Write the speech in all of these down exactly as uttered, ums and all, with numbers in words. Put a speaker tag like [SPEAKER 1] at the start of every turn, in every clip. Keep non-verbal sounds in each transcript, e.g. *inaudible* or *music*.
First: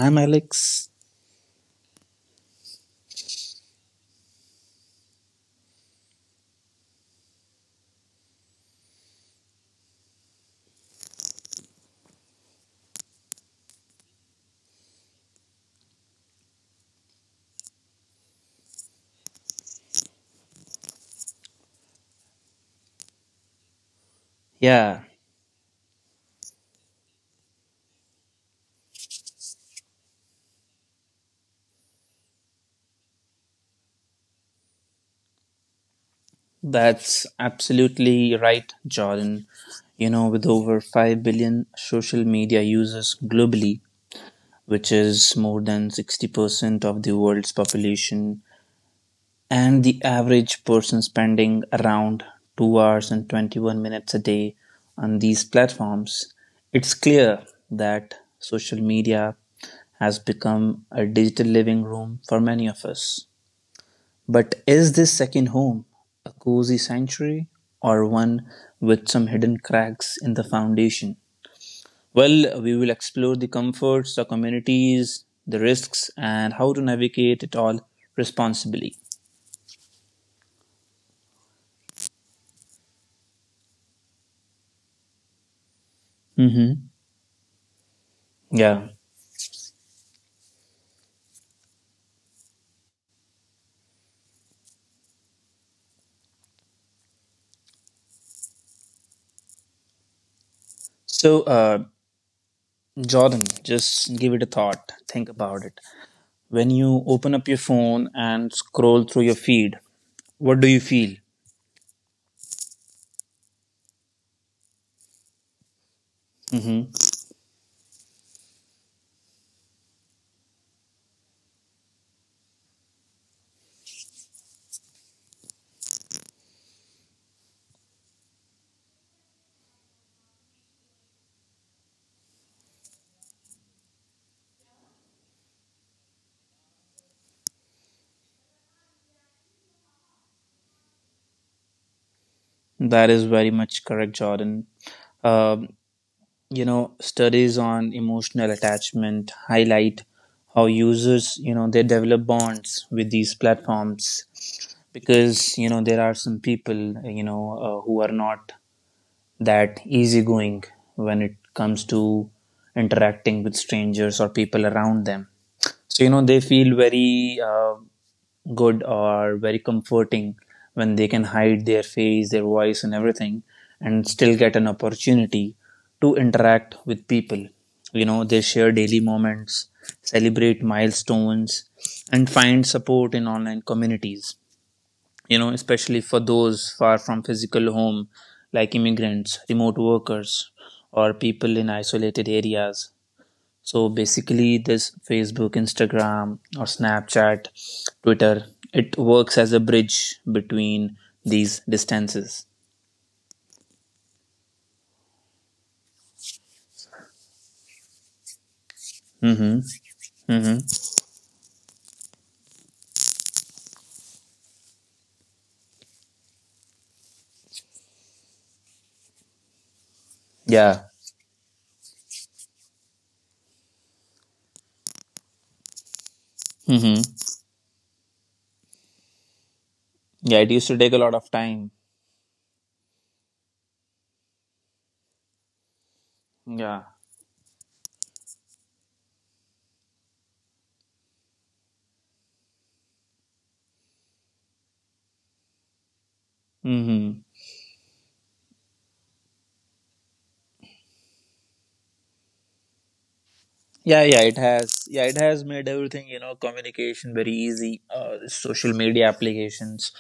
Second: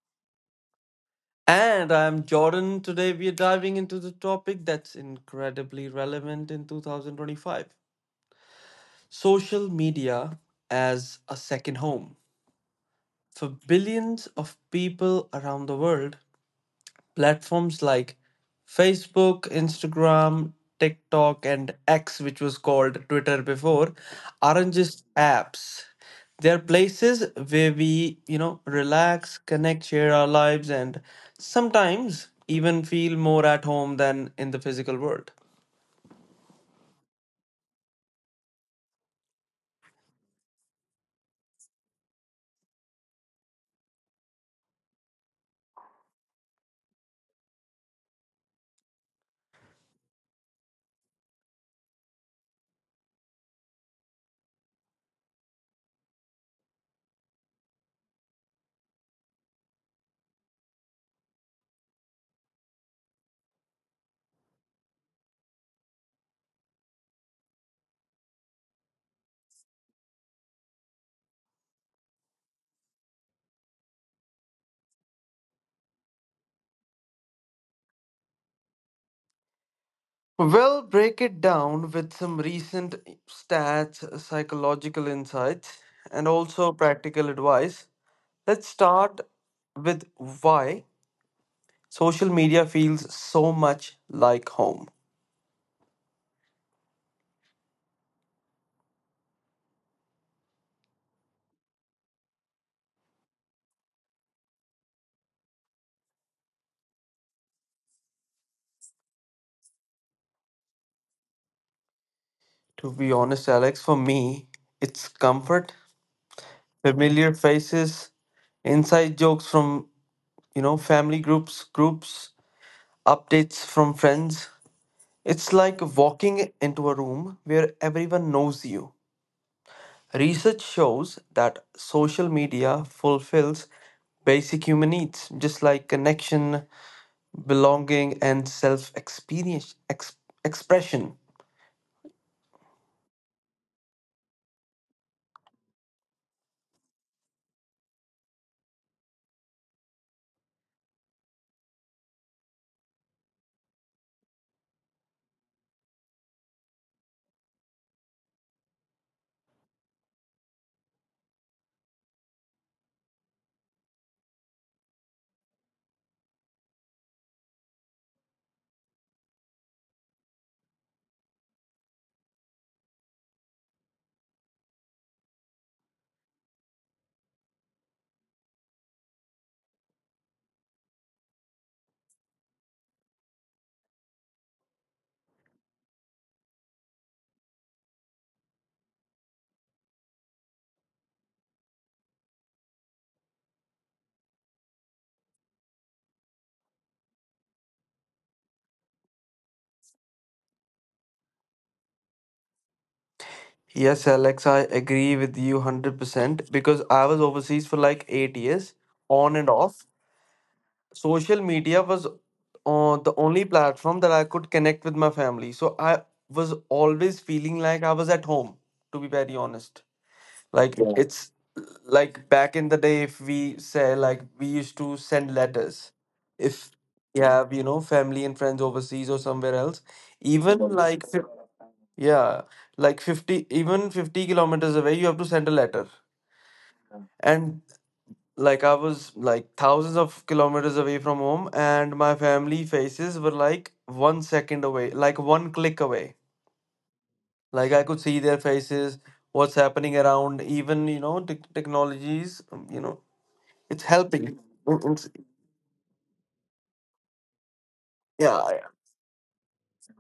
[SPEAKER 1] I'm Alex.
[SPEAKER 2] And I'm Jordan. Today we are diving into the topic that's incredibly relevant in two thousand twenty-five, social media as a second home. For billions of people around the world, platforms like Facebook, Instagram, TikTok, and X, which was called Twitter before, aren't
[SPEAKER 1] Yeah,
[SPEAKER 2] just apps. They're places where we, you know, relax, connect, share our lives, and sometimes even feel more at home than in the physical world.
[SPEAKER 1] that's absolutely right, Jordan. You know, with over five billion social media users globally, which is more than sixty percent of the world's population, and the average person spending around two hours and twenty-one minutes a day on these platforms, it's clear that social media has become a digital living room for many of us. But is this second home a cozy sanctuary or one with some hidden cracks in the foundation? Well, we will explore the comforts, the communities, the risks, and how to navigate it all responsibly.
[SPEAKER 2] Well, break it down with some recent stats, psychological insights, and also
[SPEAKER 1] Mm-hmm.
[SPEAKER 2] practical advice. Let's
[SPEAKER 1] Yeah.
[SPEAKER 2] start with why social media feels so much like home.
[SPEAKER 1] So, uh, Jordan, just give it a thought. Think about it. When you open up your phone and scroll through your feed, what do you feel?
[SPEAKER 2] To be honest, Alex, for me, it's comfort,
[SPEAKER 1] Hmm.
[SPEAKER 2] familiar faces, inside jokes from, you know, family groups, groups, updates from friends. It's like walking into a room where everyone knows you. Research shows that social media fulfills basic human needs, just like connection, belonging, and self experience ex- expression.
[SPEAKER 1] That is very much correct, Jordan. Um, you know, studies on emotional attachment highlight how users, you know, they develop bonds with these platforms, because you know there are some people, you know, uh, who are not that easygoing when it comes to interacting with strangers or people around them. So, you know, they feel very uh, good or very comforting when they can hide their face, their voice, and everything, and still get an opportunity to interact with people. You know, they share daily moments, celebrate milestones, and find support in online communities, you know, especially for those far from physical home, like immigrants, remote workers, or people in isolated areas. So basically, this Facebook, Instagram, or Snapchat, Twitter, it works as a bridge between these distances.
[SPEAKER 2] Yes, Alex, I agree with you one hundred percent because I was overseas for like eight years, on and
[SPEAKER 1] Mm-hmm.
[SPEAKER 2] off.
[SPEAKER 1] Mm-hmm.
[SPEAKER 2] Social media was uh, the only platform that I could connect with my family. So I was always feeling like I was at home, to be very honest. Like
[SPEAKER 1] Yeah.
[SPEAKER 2] yeah, it's like back in the day, if we say like we used to send letters, if we
[SPEAKER 1] Mm-hmm.
[SPEAKER 2] have you know family and friends overseas or somewhere else,
[SPEAKER 1] Yeah, it
[SPEAKER 2] even
[SPEAKER 1] used
[SPEAKER 2] yeah,
[SPEAKER 1] to take a
[SPEAKER 2] like
[SPEAKER 1] lot of
[SPEAKER 2] fif-
[SPEAKER 1] time.
[SPEAKER 2] yeah, like fifty, even fifty kilometers away, you have to send a letter.
[SPEAKER 1] Yeah.
[SPEAKER 2] And like I was like thousands of kilometers away from home, and my family faces were like one second away, like one click away.
[SPEAKER 1] Mm-hmm.
[SPEAKER 2] Like I could see their faces, what's happening around, even you know tech technologies, um, you know it's
[SPEAKER 1] Yeah, yeah,
[SPEAKER 2] helping.
[SPEAKER 1] it
[SPEAKER 2] Mm,
[SPEAKER 1] has. Yeah,
[SPEAKER 2] it's-
[SPEAKER 1] it has made everything, you know, communication, very easy. Uh,
[SPEAKER 2] yeah, yeah.
[SPEAKER 1] social media applications,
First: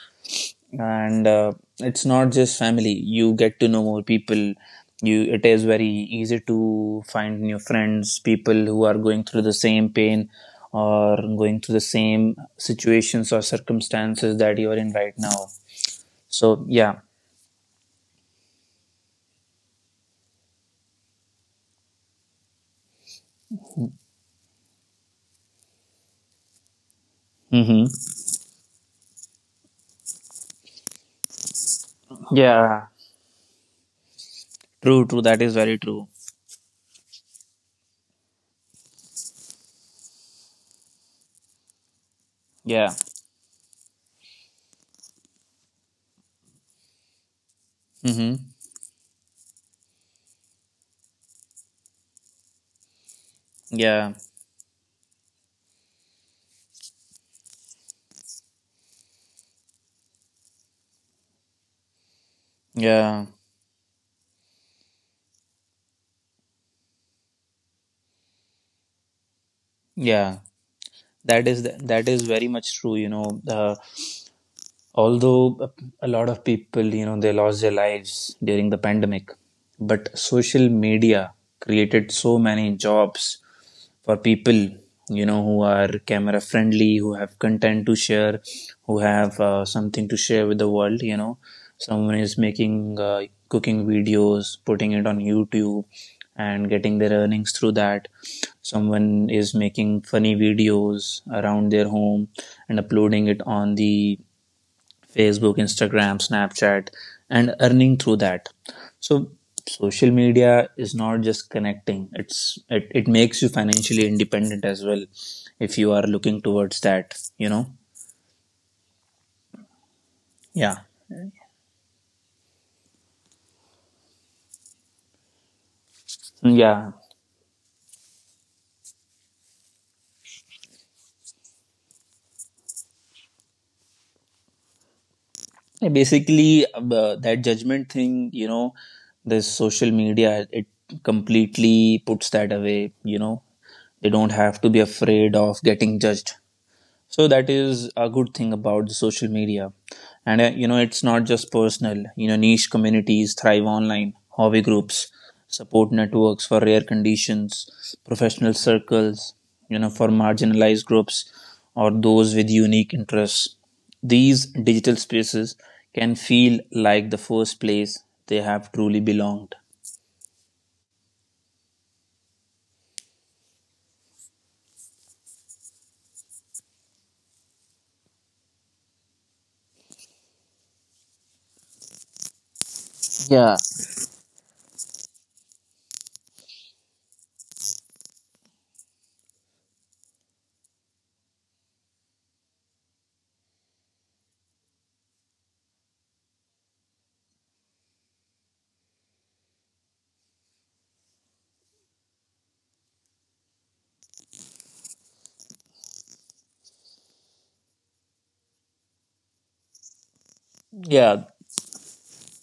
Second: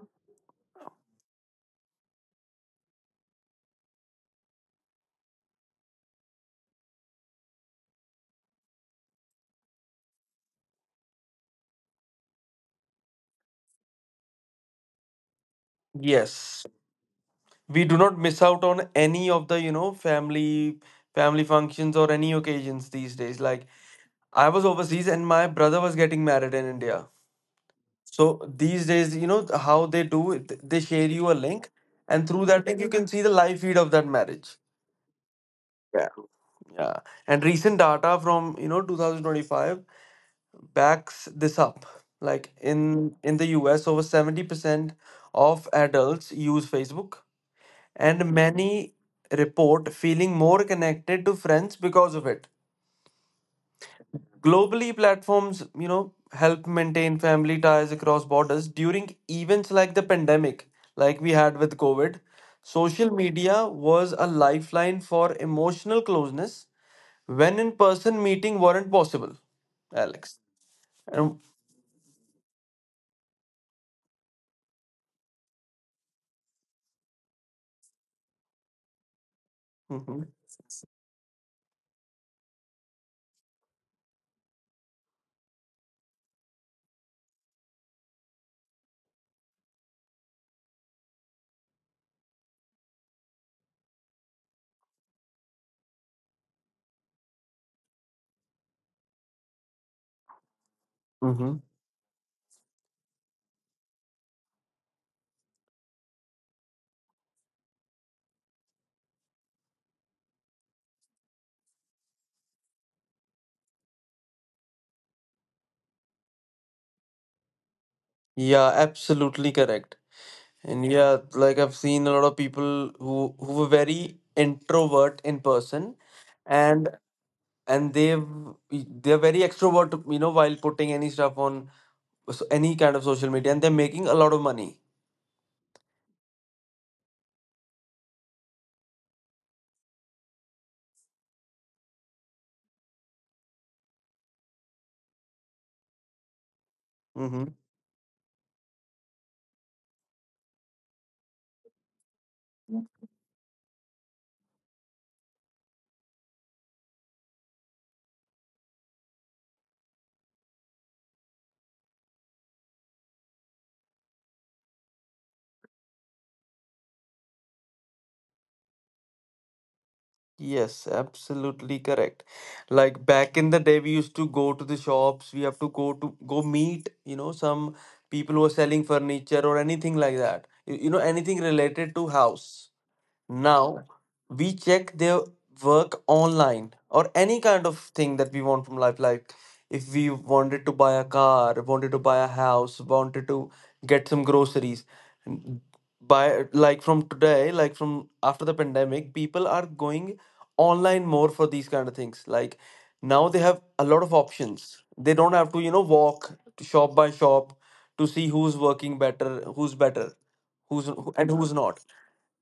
[SPEAKER 1] and uh, it's not just family, you get to know more people. You, it is very easy to find new friends, people who are going through the same pain or going through the same situations or circumstances that you are in right now. So,
[SPEAKER 2] Yes,
[SPEAKER 1] yeah.
[SPEAKER 2] we do not miss out on any of the you know family family functions or any occasions these days. Like I was overseas and my brother was getting married in India.
[SPEAKER 1] Mm-hmm.
[SPEAKER 2] So these days you know how they do it, th- they share you a link, and through that link
[SPEAKER 1] Yeah,
[SPEAKER 2] you can see the live feed of that marriage.
[SPEAKER 1] true, true. That is very true.
[SPEAKER 2] Yeah. Yeah, and recent data from you know twenty twenty-five backs this up. Like
[SPEAKER 1] Yeah.
[SPEAKER 2] in in the US, over seventy percent of adults use Facebook,
[SPEAKER 1] Mm-hmm.
[SPEAKER 2] and many report feeling more connected to friends because of it.
[SPEAKER 1] Yeah,
[SPEAKER 2] Globally, platforms, you know, help maintain family ties across borders during events like the pandemic, like we had with COVID. Social
[SPEAKER 1] yeah,
[SPEAKER 2] media was a lifeline for emotional closeness when in person meeting weren't possible,
[SPEAKER 1] yeah.
[SPEAKER 2] Alex. And
[SPEAKER 1] That is that is very much true, you know uh, although uh, a lot of people, you know they lost their lives during the pandemic, but
[SPEAKER 2] mhm.
[SPEAKER 1] social media created so many jobs for people, you know who are camera friendly, who have content to share, who have uh, something to share with the world. You know someone is making uh, cooking videos, putting it on YouTube and getting their earnings through that. Someone is making funny videos
[SPEAKER 2] Mhm.
[SPEAKER 1] around their home and uploading it on the Facebook, Instagram, Snapchat, and earning through that. So social media is not just connecting; it's it, it makes you financially independent as well, if you are looking towards that. You know,
[SPEAKER 2] Yeah, absolutely correct.
[SPEAKER 1] yeah.
[SPEAKER 2] And yeah, like I've seen a lot of people who who were very introvert in person,
[SPEAKER 1] So,
[SPEAKER 2] and
[SPEAKER 1] yeah.
[SPEAKER 2] and they've they're very extrovert you know while putting any stuff on, so- any kind of social media, and they're making a lot of money.
[SPEAKER 1] Yeah, basically, uh, that judgment thing, you know, this social media, it completely puts that away. You know, they don't have to be afraid of getting judged. So
[SPEAKER 2] Mm-hmm.
[SPEAKER 1] that is a good thing about the social media. And uh, you know, it's not just personal. You know, niche communities thrive online, hobby groups, support networks for rare conditions, professional circles, you know, for marginalized groups or those with unique interests. These digital spaces can feel like the first place they have truly belonged.
[SPEAKER 2] Yes, absolutely correct. Like back in the day we used to go to the shops, we have to go to go meet you know some people who are selling furniture or anything like that, you, you know anything related to house.
[SPEAKER 1] Yeah.
[SPEAKER 2] Now we check their work online, or any kind of thing that we want from life. Like if we wanted to buy a car, wanted to buy a house, wanted to get some groceries. n- Buy like from today, like from after the pandemic, people are going online more for these kind of things. Like now they have a lot of options. They don't have to, you know, walk shop by shop to see who's working better, who's better, who's who-
[SPEAKER 1] Yeah,
[SPEAKER 2] and who's not,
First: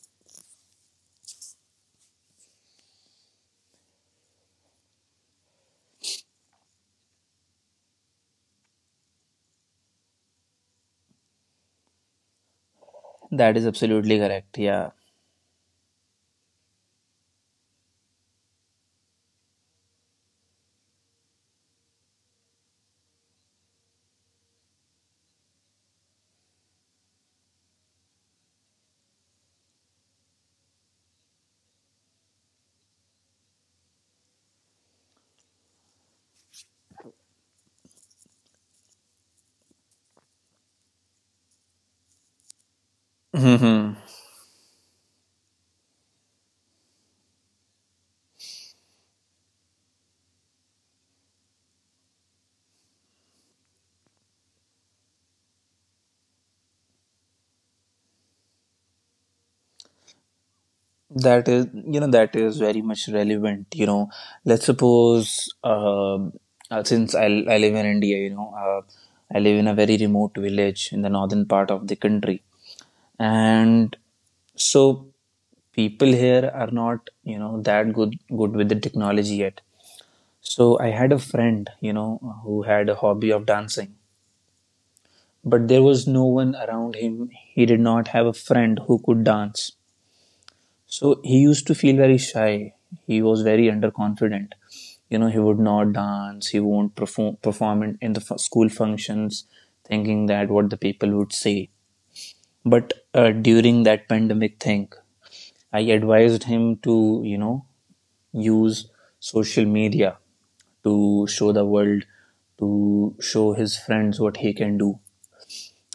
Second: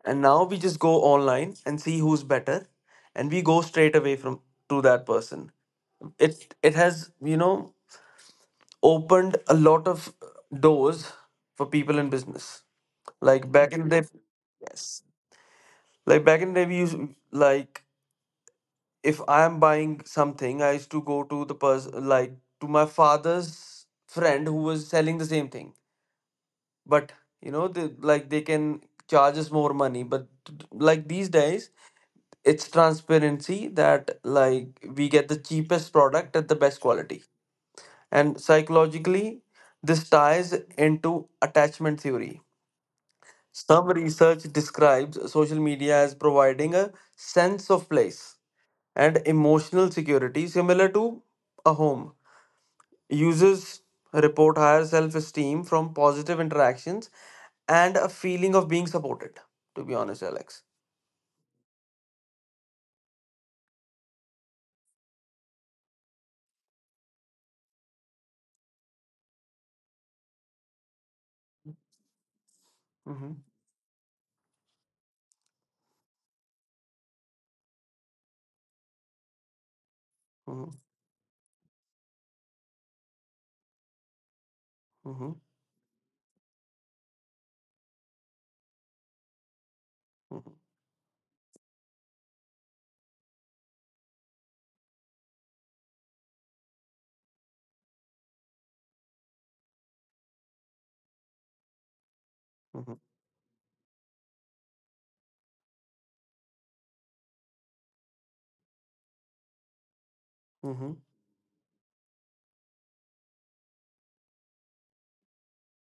[SPEAKER 2] and now we just go online and see who's better, and we go straight away from to that person. it it has you know opened a lot of doors for people in business. Like
[SPEAKER 1] that is
[SPEAKER 2] back in the day,
[SPEAKER 1] absolutely correct. Yeah.
[SPEAKER 2] yes, like back in the day we used, like if I am buying something, I used to go to the person, like to my father's friend who was selling the same thing, but you know they, like they can charge us more money, but like these days it's transparency, that like we get the cheapest product at the best quality. And psychologically, this ties into attachment theory. Some
[SPEAKER 1] *laughs*
[SPEAKER 2] research describes social media as providing a sense of place and emotional security similar to a home. Users report higher self-esteem from positive interactions and a feeling of being supported, to be honest, Alex.
[SPEAKER 1] That is, you know, that is very much relevant. You know, let's suppose, um, uh, since I, I live in India, you know, uh, I live in a very remote village in the northern part of the country,
[SPEAKER 2] Mm-hmm.
[SPEAKER 1] and so people here are not, you know, that good good with the technology yet.
[SPEAKER 2] Mm-hmm.
[SPEAKER 1] So I had a friend, you know, who had a hobby of dancing,
[SPEAKER 2] Mm-hmm.
[SPEAKER 1] but there was no one around him. He did not have a friend who could dance.
[SPEAKER 2] Mm-hmm.
[SPEAKER 1] So he used to feel very shy. He was very underconfident. You know, he would not dance. He won't perform perform in, in the f- school functions, thinking that what the people would say.
[SPEAKER 2] Mm-hmm.
[SPEAKER 1] But uh, during that pandemic thing, I advised him to, you know, use social media
[SPEAKER 2] Mm-hmm.
[SPEAKER 1] to show the world, to show his friends what he can do.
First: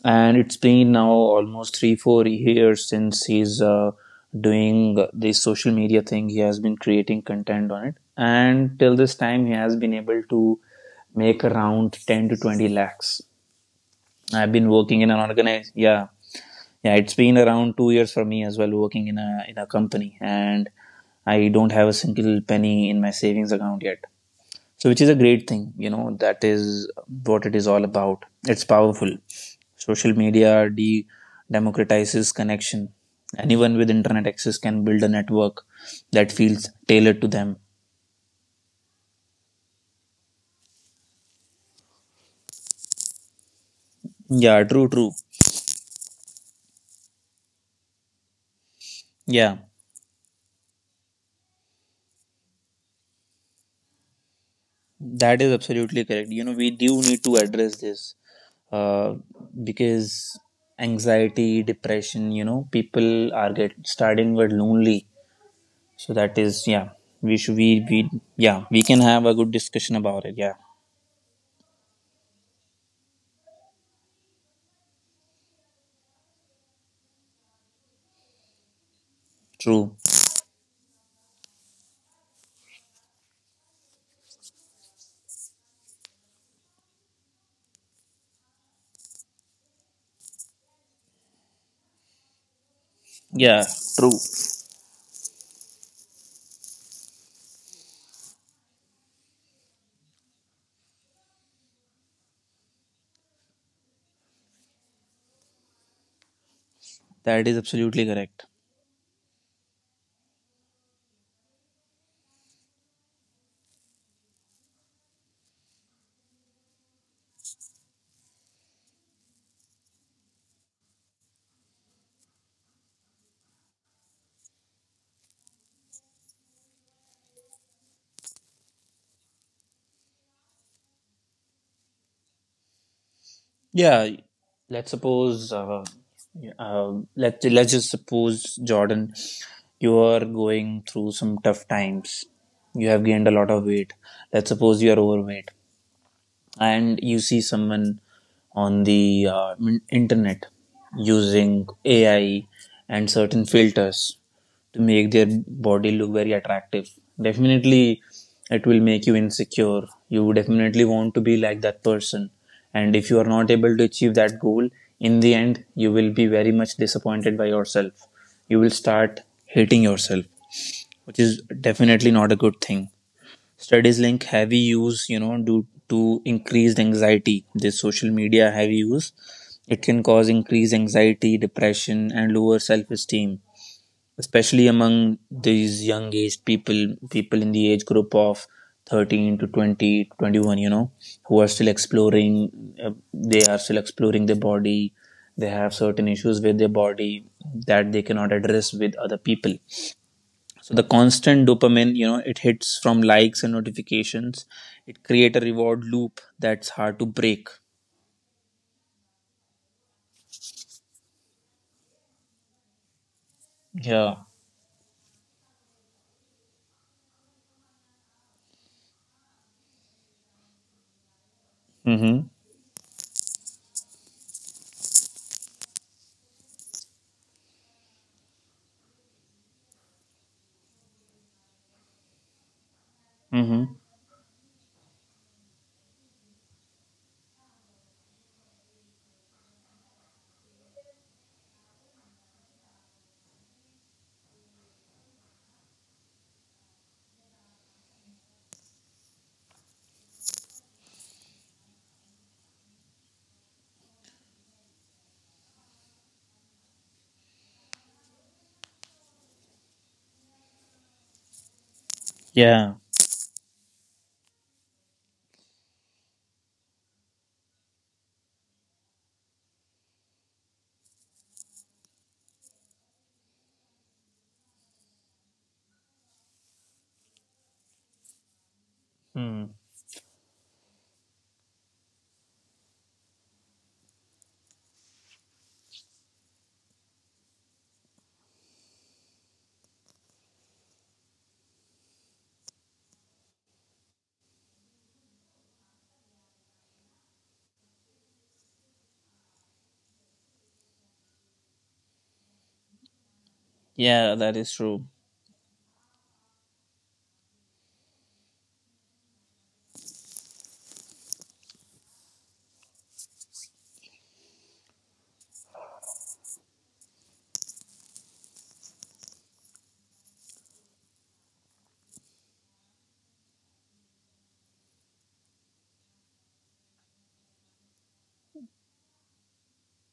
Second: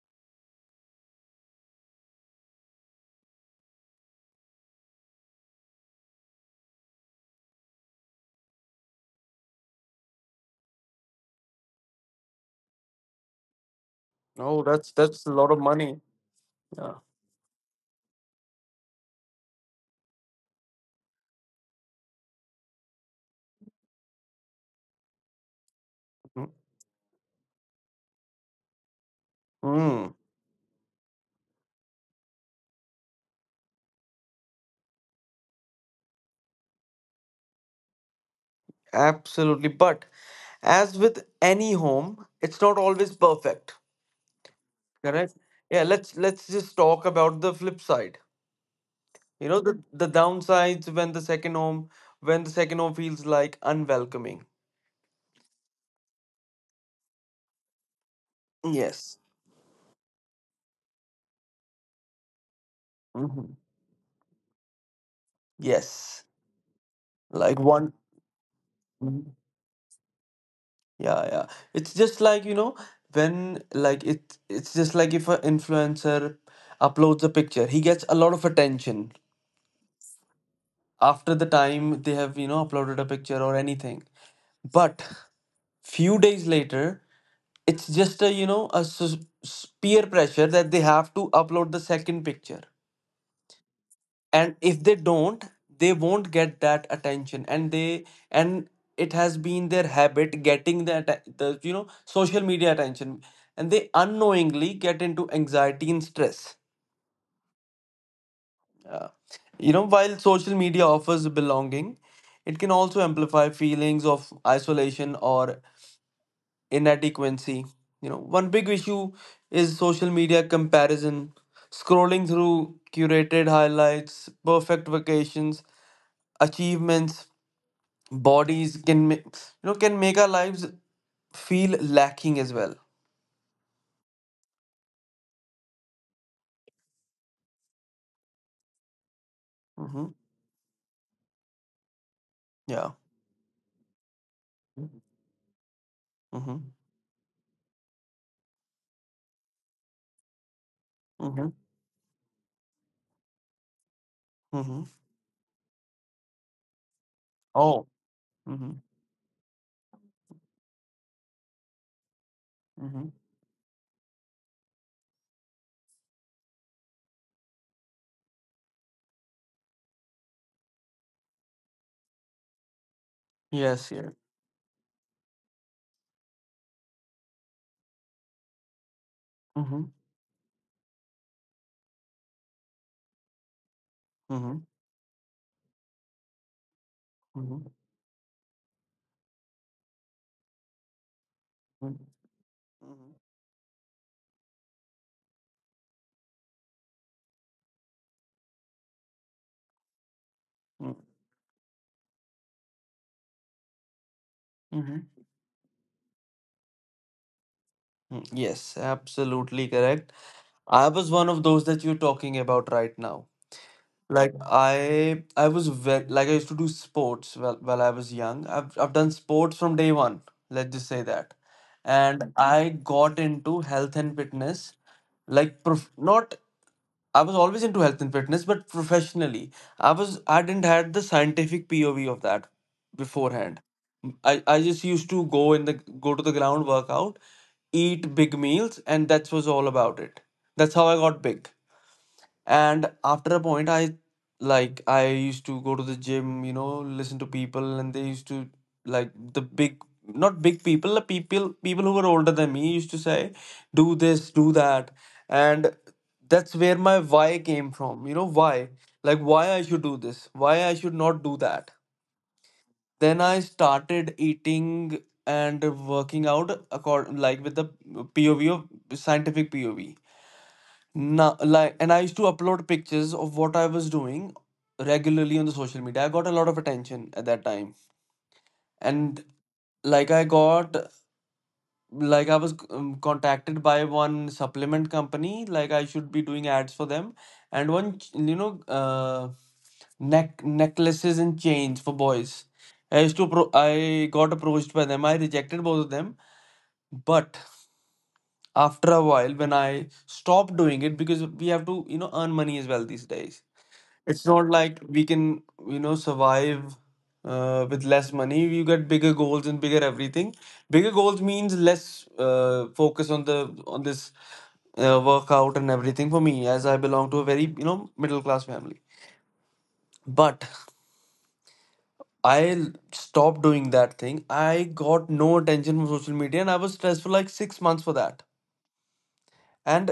[SPEAKER 1] And it's been now almost three four years since he's, uh, doing this social media thing. He has been creating content on it, and till this time he has been able to make around ten to twenty lakhs. I've
[SPEAKER 2] Oh,
[SPEAKER 1] been
[SPEAKER 2] that's
[SPEAKER 1] working in an
[SPEAKER 2] that's a lot of
[SPEAKER 1] organized, yeah.
[SPEAKER 2] money.
[SPEAKER 1] Yeah,
[SPEAKER 2] Yeah.
[SPEAKER 1] it's been around two years for me as well, working in a in a company, and I don't have a single penny in my savings account yet. So which is a great thing, you know, that
[SPEAKER 2] Mm,
[SPEAKER 1] is what it is all about. It's powerful. Social
[SPEAKER 2] mm,
[SPEAKER 1] media de democratizes connection. Anyone with internet access can build a network that feels tailored to them.
[SPEAKER 2] absolutely. But as with any home, it's not always perfect.
[SPEAKER 1] Yeah, true, true.
[SPEAKER 2] Correct? Yeah, let's let's just talk about the flip side. You
[SPEAKER 1] Yeah,
[SPEAKER 2] know, the, the downsides when the second home, when the second home feels like unwelcoming.
[SPEAKER 1] that is absolutely correct. You know, we do need to address this, uh,
[SPEAKER 2] Yes.
[SPEAKER 1] because anxiety, depression, you know, people are
[SPEAKER 2] Hmm.
[SPEAKER 1] get starting with lonely. So
[SPEAKER 2] Yes.
[SPEAKER 1] that is, yeah, we should
[SPEAKER 2] Like
[SPEAKER 1] we,
[SPEAKER 2] one.
[SPEAKER 1] we yeah, we can have a
[SPEAKER 2] Mhm.
[SPEAKER 1] good discussion about it. Yeah.
[SPEAKER 2] Yeah, yeah. It's just like, you know, when, like it it's just like if an influencer uploads a picture, he gets a lot of attention
[SPEAKER 1] True.
[SPEAKER 2] after the time they have you know uploaded a picture or anything, but few days later it's just a you know a s- s- peer pressure that they have to upload the second picture,
[SPEAKER 1] Yeah, true.
[SPEAKER 2] and if they don't, they won't get that attention, and they and it has been their habit getting the, atta- the you know social media attention, and they unknowingly get into anxiety and stress.
[SPEAKER 1] That is absolutely correct.
[SPEAKER 2] Uh, you know, while social media offers belonging, it can also amplify feelings of isolation or inadequacy. You know, one big issue is social media comparison. Scrolling through curated highlights, perfect vacations, achievements, bodies can ma- you know can make our lives feel lacking as well.
[SPEAKER 1] Yeah, let's suppose uh, uh, let let's just suppose, Jordan, you
[SPEAKER 2] Mm-hmm.
[SPEAKER 1] are going through some tough times. You
[SPEAKER 2] Yeah.
[SPEAKER 1] have gained a lot of weight. Let's suppose you are overweight,
[SPEAKER 2] Mm-hmm.
[SPEAKER 1] and you see someone on the uh, min- internet
[SPEAKER 2] Mm-hmm.
[SPEAKER 1] using A I and certain filters to
[SPEAKER 2] Mm-hmm.
[SPEAKER 1] make their body look very attractive.
[SPEAKER 2] Oh.
[SPEAKER 1] Definitely it
[SPEAKER 2] Mm-hmm.
[SPEAKER 1] will make you insecure. You definitely want to be like that person, and if
[SPEAKER 2] Mm-hmm.
[SPEAKER 1] you are not able to achieve that goal, in the end you will be very much disappointed by yourself. You will start hating yourself, which is definitely not a good thing.
[SPEAKER 2] Yes.
[SPEAKER 1] Studies
[SPEAKER 2] Yeah.
[SPEAKER 1] link heavy use, you know, due to increased anxiety. This social media heavy use, it
[SPEAKER 2] Mm-hmm.
[SPEAKER 1] can cause increased anxiety, depression, and lower self esteem,
[SPEAKER 2] Mm-hmm.
[SPEAKER 1] especially among these young aged people, people in the
[SPEAKER 2] Mm-hmm.
[SPEAKER 1] age group of thirteen to twenty, twenty-one, you know, who are still
[SPEAKER 2] Mm-hmm.
[SPEAKER 1] exploring. uh,
[SPEAKER 2] Mhm.
[SPEAKER 1] they are still exploring their body. They have certain issues with their body that they cannot address with other people. So the
[SPEAKER 2] Mm,
[SPEAKER 1] constant dopamine, you know, it hits from likes and notifications. It
[SPEAKER 2] mhm.
[SPEAKER 1] create a reward loop that's hard to break.
[SPEAKER 2] Mm, yes, absolutely correct. I was one of those that you're talking about right now.
[SPEAKER 1] Yeah.
[SPEAKER 2] Like I I was ve like I used to do sports while, while I was young. I've I've done sports from day one, let's just say that. And
[SPEAKER 1] Mm-hmm.
[SPEAKER 2] mhm, I got into health and fitness, like prof- not, I was always into health and fitness, but professionally, I was I didn't had the scientific P O V of that beforehand.
[SPEAKER 1] Mm-hmm.
[SPEAKER 2] I, I just used to go in the go to the ground workout, eat big meals, and that was all about it. That's how I got big. And after a point I, like I used to go to the gym, you know listen to people, and they used to, like the big, not big people, the people people who were older than me used to say do this do that. And that's where my why came from, you know, why, like why I should do this, why I should not do that.
[SPEAKER 1] Yeah.
[SPEAKER 2] Then I started eating and working out according like with the P O V of scientific P O V. Now, like, and I used to upload pictures of what I was doing regularly on the social media. I got a lot of attention at that time, and
[SPEAKER 1] Mm.
[SPEAKER 2] like I got, like I was um, contacted by one supplement company, like I should be doing ads for them, and one ch- you know uh, neck necklaces and chains for boys. I used to pro- I got approached by them. I rejected both of them, but after a while, when I stopped doing it, because we have to you know earn money as well these days.
[SPEAKER 1] Yeah,
[SPEAKER 2] It's
[SPEAKER 1] that
[SPEAKER 2] not
[SPEAKER 1] is
[SPEAKER 2] like
[SPEAKER 1] true.
[SPEAKER 2] we can, you know, survive uh, with less money. You get bigger goals and bigger everything. Bigger goals means less uh, focus on the on this uh, workout and everything for me, as I belong to a very, you know, middle class family. But I l- stopped doing that thing. I got no attention from social media, and I was stressed for like six months for that. And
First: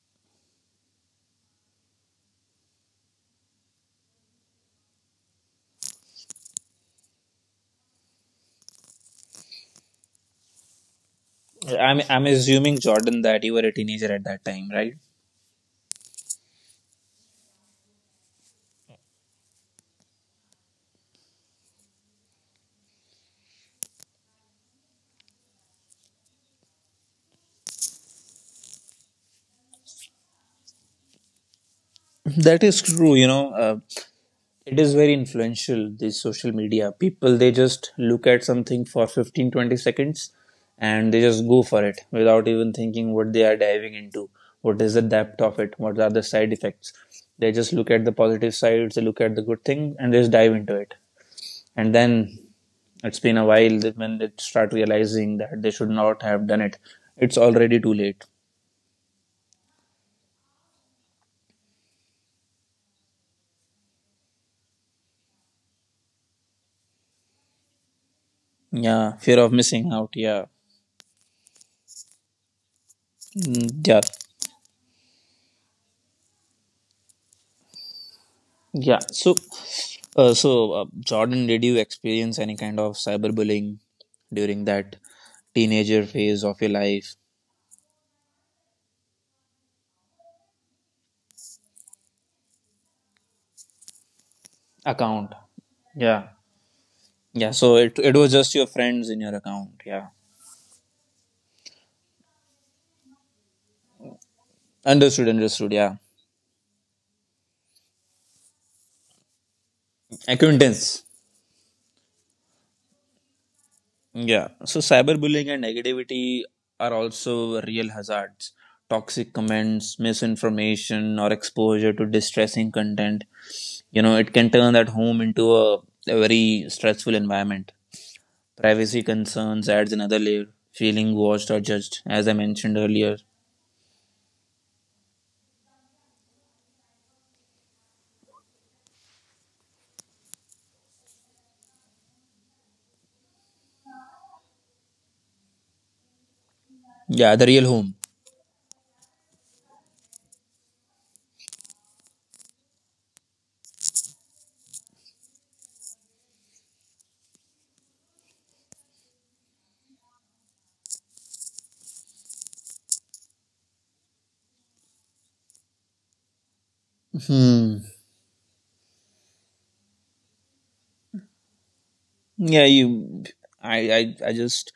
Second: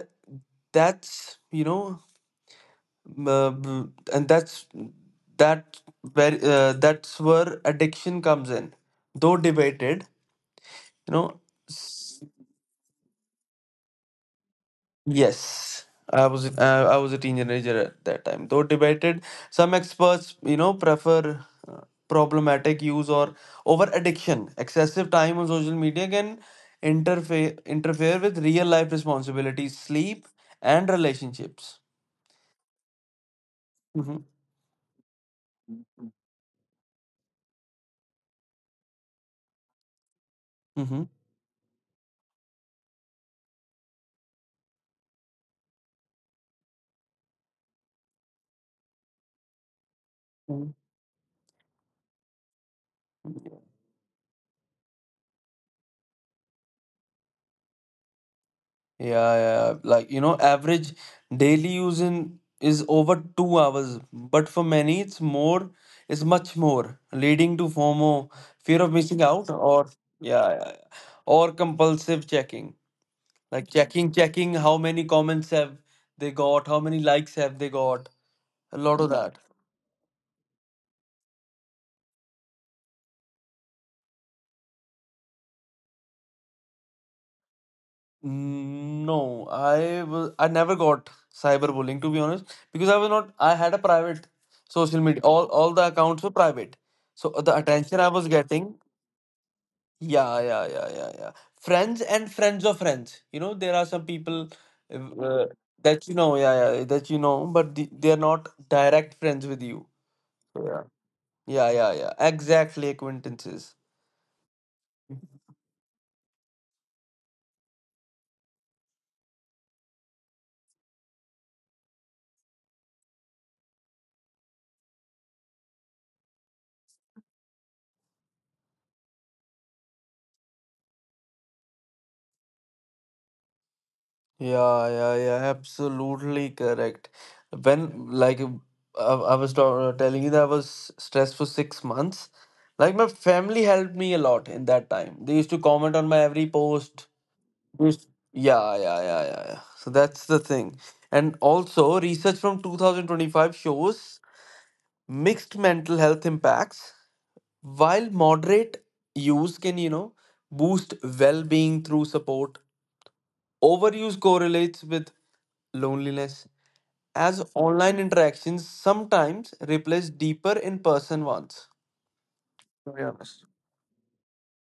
[SPEAKER 2] that's, you know, uh, b- and that's that where uh, that's where addiction comes in, though debated you know
[SPEAKER 1] I'm
[SPEAKER 2] s-
[SPEAKER 1] I'm assuming, Jordan, that you were a teenager at that time, right?
[SPEAKER 2] yes, I was a- uh, I was a teenager at that time, though debated, some experts you know prefer uh, problematic use or over addiction. Excessive time on social media can interfere interfere with real life responsibilities, sleep, and relationships.
[SPEAKER 1] That is true. You know, uh,
[SPEAKER 2] Mm-hmm.
[SPEAKER 1] it is very influential. This social media, people, they just look at something for fifteen twenty seconds,
[SPEAKER 2] Mm-hmm.
[SPEAKER 1] and they just go for it without even thinking what they are diving into, what is the depth of it, what are the side effects. They just look at the positive sides, they look at the good thing, and they just dive
[SPEAKER 2] Mm-hmm.
[SPEAKER 1] into it. And then it's been a while that when they start realizing that they should not have done it. It's already too late.
[SPEAKER 2] Yeah, yeah, like you know, average daily use in is over two hours, but for many it's more, it's much more, leading to FOMO, fear of
[SPEAKER 1] Yeah,
[SPEAKER 2] missing
[SPEAKER 1] fear of
[SPEAKER 2] out, or
[SPEAKER 1] missing out, yeah.
[SPEAKER 2] yeah, yeah, yeah, or compulsive checking, like
[SPEAKER 1] Mm, yeah.
[SPEAKER 2] checking, checking how many comments have they got, how many likes have they got, a
[SPEAKER 1] Yeah,
[SPEAKER 2] lot of
[SPEAKER 1] so
[SPEAKER 2] that.
[SPEAKER 1] uh, so uh, Jordan, did you experience any kind of cyberbullying during that teenager phase of your life?
[SPEAKER 2] Mm, no, I was I never got cyberbullying, to be honest, because I was not, I had a private social media,
[SPEAKER 1] Account.
[SPEAKER 2] all all the accounts
[SPEAKER 1] Yeah.
[SPEAKER 2] were private, so uh,
[SPEAKER 1] Yeah,
[SPEAKER 2] the
[SPEAKER 1] so it,
[SPEAKER 2] attention I
[SPEAKER 1] it
[SPEAKER 2] was
[SPEAKER 1] was just
[SPEAKER 2] getting,
[SPEAKER 1] your friends in your account, yeah.
[SPEAKER 2] yeah yeah yeah yeah yeah, friends and friends of friends, you know there are some people,
[SPEAKER 1] Understood,
[SPEAKER 2] uh,
[SPEAKER 1] understood. Yeah.
[SPEAKER 2] that you know, yeah yeah, that you know but the, they are not direct friends with you, yeah
[SPEAKER 1] Acquaintance.
[SPEAKER 2] yeah yeah yeah, exactly, acquaintances.
[SPEAKER 1] Yeah, so cyberbullying and negativity are also real hazards. Toxic comments, misinformation, or exposure to distressing content, you know, it can turn that home into a, a very stressful environment. Privacy concerns adds another layer, feeling watched or judged, as I mentioned earlier.
[SPEAKER 2] Yeah, yeah, yeah, absolutely correct. When, like, I, I was ta- uh, telling you that I was stressed for six months, like, my family helped me a lot in that time. They used to comment on my every post.
[SPEAKER 1] Yeah, the real home.
[SPEAKER 2] Used- Yeah, yeah, yeah, yeah, yeah. So that's the thing. And also, research from two thousand twenty-five shows mixed mental health impacts. While moderate use can, you know, boost well-being through support, overuse correlates with loneliness as
[SPEAKER 1] Hmm.
[SPEAKER 2] online interactions sometimes replace deeper in-person ones.
[SPEAKER 1] Yeah,
[SPEAKER 2] To be
[SPEAKER 1] you —
[SPEAKER 2] honest.
[SPEAKER 1] i i, I just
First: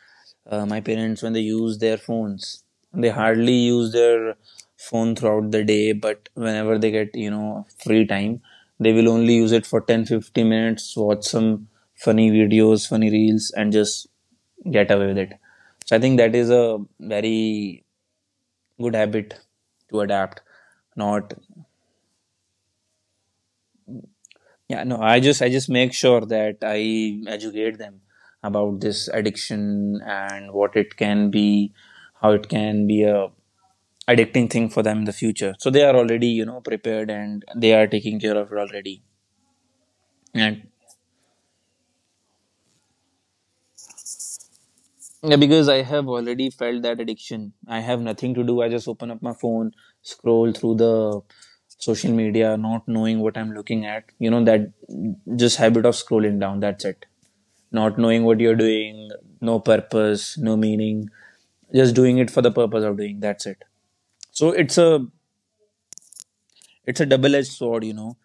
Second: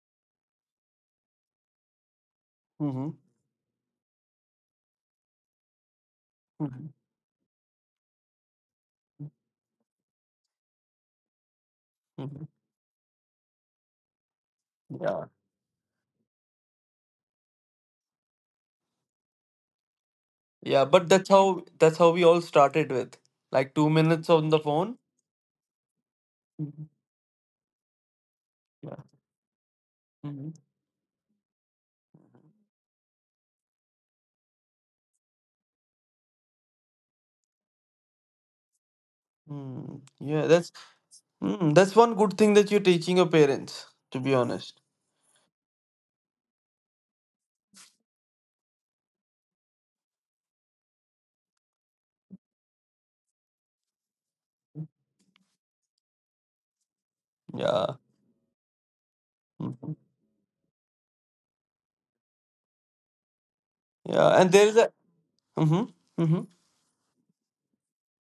[SPEAKER 1] uh, my parents, when they use their phones, they
[SPEAKER 2] Mm-hmm.
[SPEAKER 1] hardly use their phone throughout the day, but whenever
[SPEAKER 2] Mm-hmm.
[SPEAKER 1] they get, you know, free time, they will only use it for ten, fifteen minutes, watch some funny
[SPEAKER 2] Mm-hmm.
[SPEAKER 1] videos, funny reels, and just get away with
[SPEAKER 2] Yeah.
[SPEAKER 1] it. So I think that is a very good habit to adapt.
[SPEAKER 2] Yeah, but that's
[SPEAKER 1] Not.
[SPEAKER 2] how that's how we all started with like two minutes on the
[SPEAKER 1] Yeah, no,
[SPEAKER 2] phone.
[SPEAKER 1] I just I just make sure that
[SPEAKER 2] Mhm.
[SPEAKER 1] I educate them about
[SPEAKER 2] Yeah.
[SPEAKER 1] this addiction and
[SPEAKER 2] Mm-hmm.
[SPEAKER 1] what it can be, how it can be a addicting thing for them in the future. So they are already, you know, prepared and they are taking care of it already.
[SPEAKER 2] Mm. Yeah,
[SPEAKER 1] And
[SPEAKER 2] that's mm, that's one good thing that you're teaching your parents. To be honest.
[SPEAKER 1] yeah, because I have already felt that addiction. I have nothing to do. I just open up my phone, scroll through the social media, not knowing what I'm looking at. You know, that just habit of scrolling down. That's it.
[SPEAKER 2] Yeah.
[SPEAKER 1] Not knowing what you're doing, no
[SPEAKER 2] Mhm.
[SPEAKER 1] purpose, no meaning. Just doing it for the purpose of doing. That's it.
[SPEAKER 2] Yeah,
[SPEAKER 1] So
[SPEAKER 2] and there is
[SPEAKER 1] it's
[SPEAKER 2] a.
[SPEAKER 1] a
[SPEAKER 2] Mm-hmm. Mm-hmm.
[SPEAKER 1] it's a double-edged sword. You know,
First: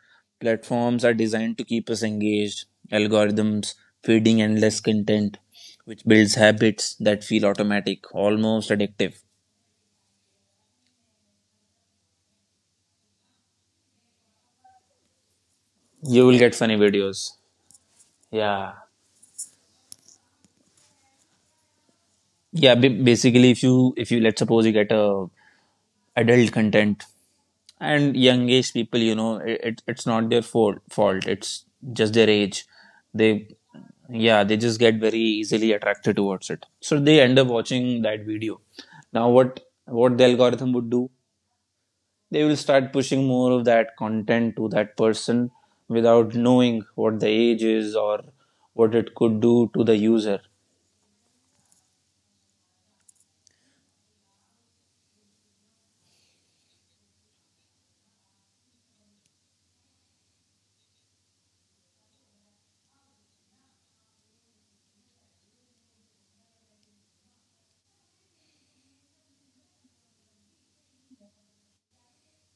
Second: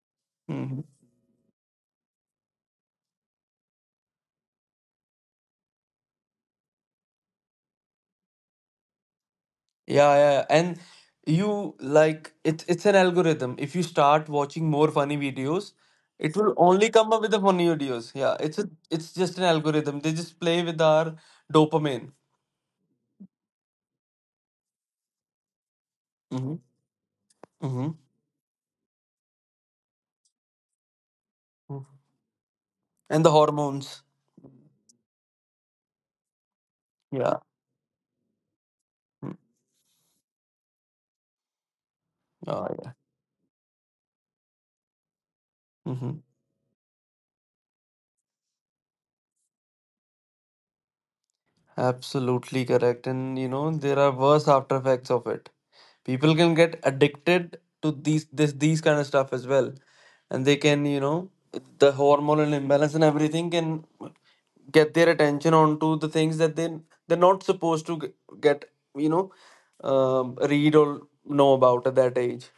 [SPEAKER 2] Mm-hmm.
[SPEAKER 1] platforms are designed to keep us engaged. Algorithms feeding endless content, which builds habits that feel automatic, almost addictive.
[SPEAKER 2] Yeah, yeah, yeah. And you like it's it's an algorithm. If you start watching more funny videos,
[SPEAKER 1] You
[SPEAKER 2] it
[SPEAKER 1] will
[SPEAKER 2] will
[SPEAKER 1] get funny
[SPEAKER 2] only come up
[SPEAKER 1] videos.
[SPEAKER 2] with the funny videos. Yeah, it's a
[SPEAKER 1] Yeah,
[SPEAKER 2] it's just an algorithm. They just play with our dopamine.
[SPEAKER 1] yeah, b- basically if you if you let's suppose you get a adult
[SPEAKER 2] Mm-hmm.
[SPEAKER 1] content
[SPEAKER 2] Mm-hmm.
[SPEAKER 1] and young age people, you know it, it it's not their fault fault it's
[SPEAKER 2] Mm-hmm.
[SPEAKER 1] just their age.
[SPEAKER 2] And
[SPEAKER 1] they
[SPEAKER 2] the hormones.
[SPEAKER 1] yeah they just get very easily attracted towards it, so they end
[SPEAKER 2] Yeah.
[SPEAKER 1] up watching that video. Now
[SPEAKER 2] Mm.
[SPEAKER 1] what what the algorithm would do, they will
[SPEAKER 2] Oh,
[SPEAKER 1] start
[SPEAKER 2] yeah.
[SPEAKER 1] pushing more of that content to that person
[SPEAKER 2] Mhm.
[SPEAKER 1] without knowing what the age is or what it could do to the user.
[SPEAKER 2] Absolutely correct. And you know, there are worse after effects of it. People can get addicted to these this these kind of stuff as well. And they can, you know, the hormonal imbalance and everything can get their attention onto the things that they they're not supposed to g- get, you know, um, read or know about at that age.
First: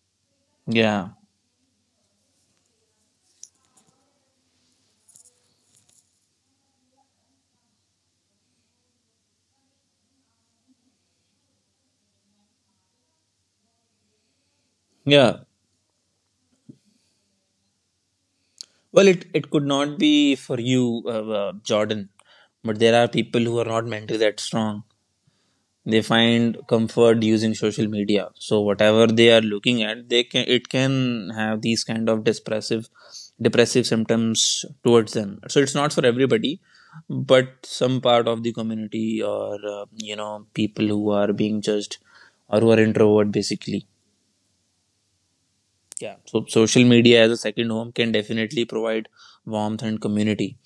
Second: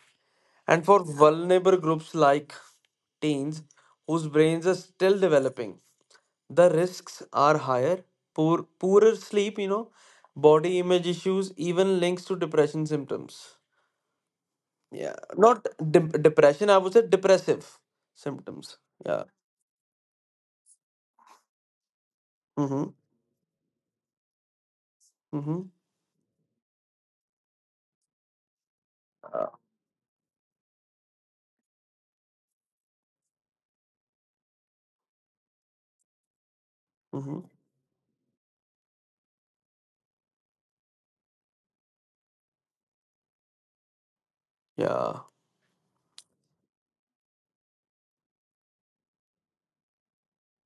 [SPEAKER 2] And for
[SPEAKER 1] Yeah.
[SPEAKER 2] vulnerable groups like teens whose brains are still developing, the risks are higher. poor Poorer sleep, you know, body image issues, even links to depression symptoms. Yeah,
[SPEAKER 1] Yeah.
[SPEAKER 2] not de- depression I would say depressive symptoms.
[SPEAKER 1] Well,
[SPEAKER 2] Yeah.
[SPEAKER 1] it, it could not be for you, uh, uh, Jordan, but
[SPEAKER 2] Mm-hmm.
[SPEAKER 1] there are people who are not mentally that strong.
[SPEAKER 2] Mm-hmm.
[SPEAKER 1] They find comfort using social media. So whatever they are
[SPEAKER 2] uh,
[SPEAKER 1] looking at, they can it can have these kind of depressive depressive symptoms towards them. So it's not for everybody,
[SPEAKER 2] mm-hmm.
[SPEAKER 1] but some part of the community, or uh, you know, people who are being judged or who are introvert basically.
[SPEAKER 2] Yeah.
[SPEAKER 1] Yeah, so social media as a second home can definitely provide warmth and community,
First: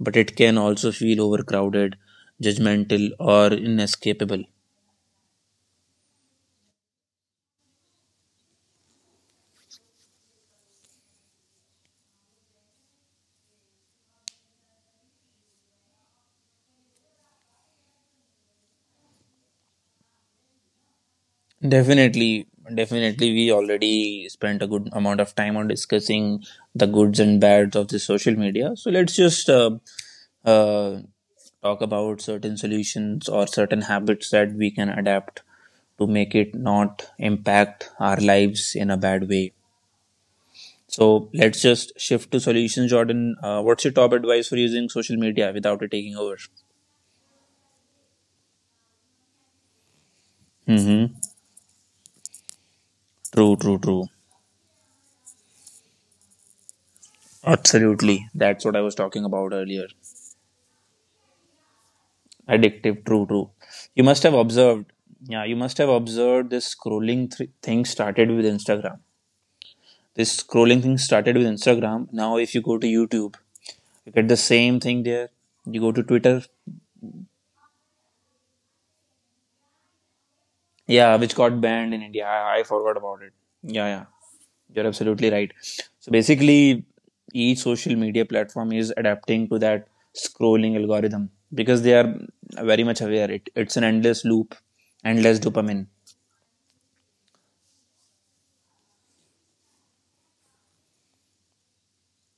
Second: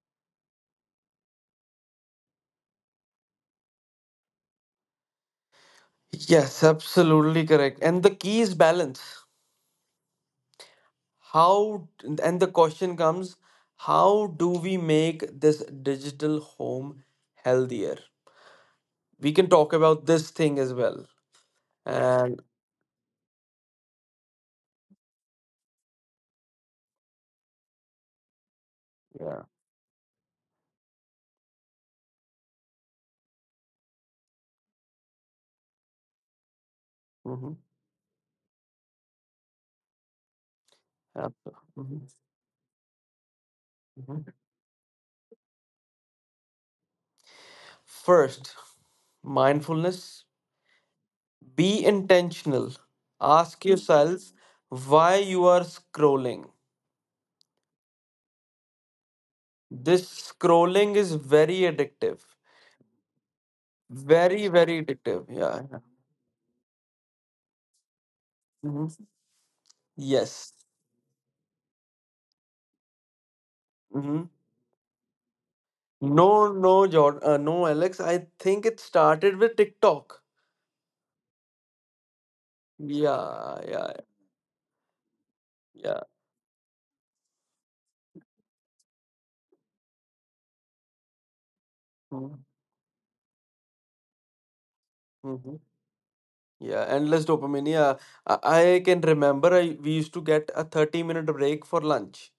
[SPEAKER 1] but it can also feel overcrowded, judgmental, or inescapable.
[SPEAKER 2] Yes, absolutely correct. And the key is balance. How, and the question comes, how do we make this digital home healthier? We can talk about this thing as well. And
[SPEAKER 1] Definitely, definitely, we already spent a good amount of time on discussing the goods and bads of the social media. So let's
[SPEAKER 2] yeah.
[SPEAKER 1] just uh, uh, talk about certain solutions or certain habits that we can adapt to make it not
[SPEAKER 2] Mhm.
[SPEAKER 1] impact our lives in a bad way. So
[SPEAKER 2] Ab-
[SPEAKER 1] let's just
[SPEAKER 2] mhm,
[SPEAKER 1] shift to solutions, Jordan. Uh, what's your top
[SPEAKER 2] mhm.
[SPEAKER 1] advice for using social media without it taking over?
[SPEAKER 2] First, mindfulness.
[SPEAKER 1] Mm-hmm.
[SPEAKER 2] Be intentional.
[SPEAKER 1] True,
[SPEAKER 2] Ask
[SPEAKER 1] true, true.
[SPEAKER 2] yourselves why you are scrolling.
[SPEAKER 1] Absolutely. That's what I was talking about earlier.
[SPEAKER 2] This scrolling is very addictive.
[SPEAKER 1] Addictive, true, true. You must have
[SPEAKER 2] Very, very
[SPEAKER 1] observed,
[SPEAKER 2] addictive.
[SPEAKER 1] yeah, you must
[SPEAKER 2] Yeah.
[SPEAKER 1] have observed this scrolling th- thing started with Instagram.
[SPEAKER 2] Mhm.
[SPEAKER 1] This
[SPEAKER 2] Yes.
[SPEAKER 1] scrolling thing started with Instagram. Now, if you go to YouTube, you
[SPEAKER 2] Hmm.
[SPEAKER 1] get the same thing there. You go to Twitter,
[SPEAKER 2] No, no, Jordan, uh, no, Alex. I think it started with TikTok.
[SPEAKER 1] yeah, which got banned in India. I, I forgot about it.
[SPEAKER 2] Yeah,
[SPEAKER 1] Yeah,
[SPEAKER 2] yeah,
[SPEAKER 1] yeah. You're absolutely right.
[SPEAKER 2] yeah.
[SPEAKER 1] So basically, each social media platform is adapting to that scrolling algorithm because they are very much aware it, it's an endless loop, endless
[SPEAKER 2] Mm-hmm.
[SPEAKER 1] dopamine.
[SPEAKER 2] Yeah, endless dopamine. Yeah, I, I can remember I we used to get a thirty minute break for lunch.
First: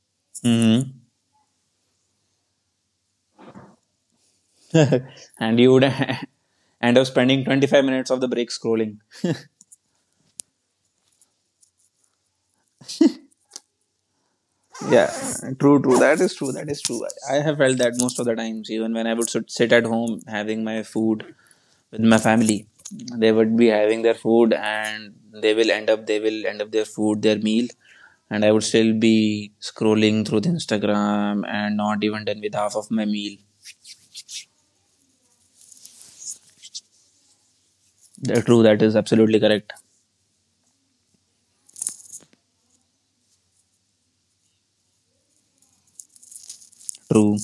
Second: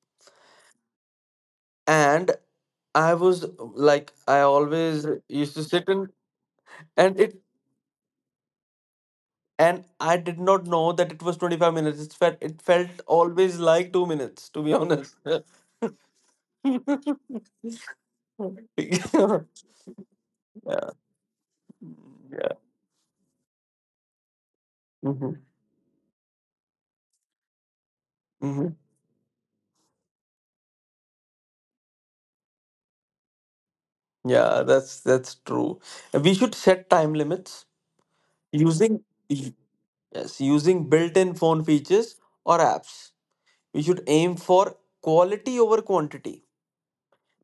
[SPEAKER 1] Mm-hmm.
[SPEAKER 2] And I was like I always
[SPEAKER 1] *laughs*
[SPEAKER 2] used
[SPEAKER 1] And
[SPEAKER 2] to
[SPEAKER 1] you would
[SPEAKER 2] sit in.
[SPEAKER 1] *laughs* end up
[SPEAKER 2] And it,
[SPEAKER 1] spending twenty-five minutes of the break scrolling. *laughs*
[SPEAKER 2] and I did not know that it was twenty-five minutes. It felt it felt always like two minutes, to be
[SPEAKER 1] Yeah,
[SPEAKER 2] honest. *laughs* Yeah.
[SPEAKER 1] true, true. That is true. That is true. I I have felt that most of the times, even when I would sit sit at home having my food with my
[SPEAKER 2] Yeah.
[SPEAKER 1] family, they would be having their food, and
[SPEAKER 2] Hmm.
[SPEAKER 1] they will end up they will end up their food their meal, and I would
[SPEAKER 2] Hmm.
[SPEAKER 1] still be scrolling through the Instagram and not even done with half of my meal.
[SPEAKER 2] Yeah, that's that's true. We should set time limits
[SPEAKER 1] Th- true, that
[SPEAKER 2] using
[SPEAKER 1] is absolutely
[SPEAKER 2] y-
[SPEAKER 1] correct.
[SPEAKER 2] yes, using built-in phone features or apps. We should aim for quality over quantity.
[SPEAKER 1] True,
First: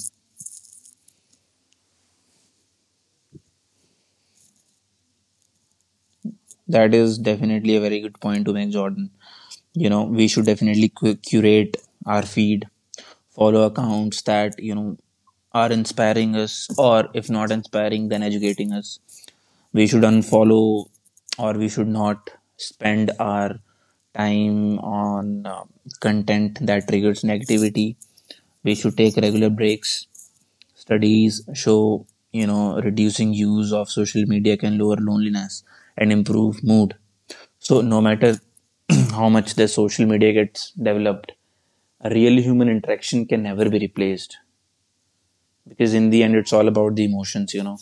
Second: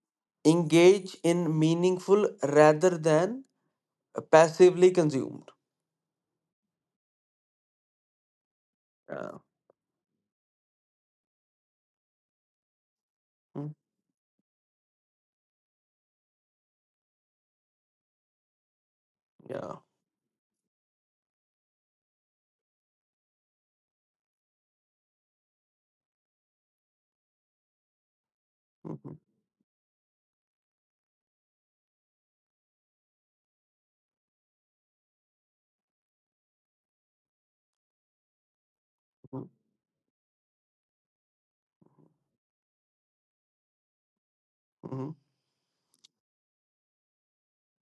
[SPEAKER 2] Engage in meaningful rather than passively consumed.
[SPEAKER 1] that is definitely a very good point to make, Jordan.
[SPEAKER 2] Yeah.
[SPEAKER 1] You know, we should definitely cu- curate our feed, follow
[SPEAKER 2] Mm.
[SPEAKER 1] accounts that, you know, are inspiring us, or if not inspiring then educating us.
[SPEAKER 2] Yeah.
[SPEAKER 1] We should unfollow, or we should not spend our time on uh, content that triggers negativity. We should take
[SPEAKER 2] Mhm,
[SPEAKER 1] regular breaks. Studies show, you know, reducing use of social media can lower loneliness and improve mood. So no matter *clears throat* how
[SPEAKER 2] mhm,
[SPEAKER 1] much the social media gets developed, a real human interaction can never be replaced,
[SPEAKER 2] mhm.
[SPEAKER 1] because in the end it's all about the emotions, you know.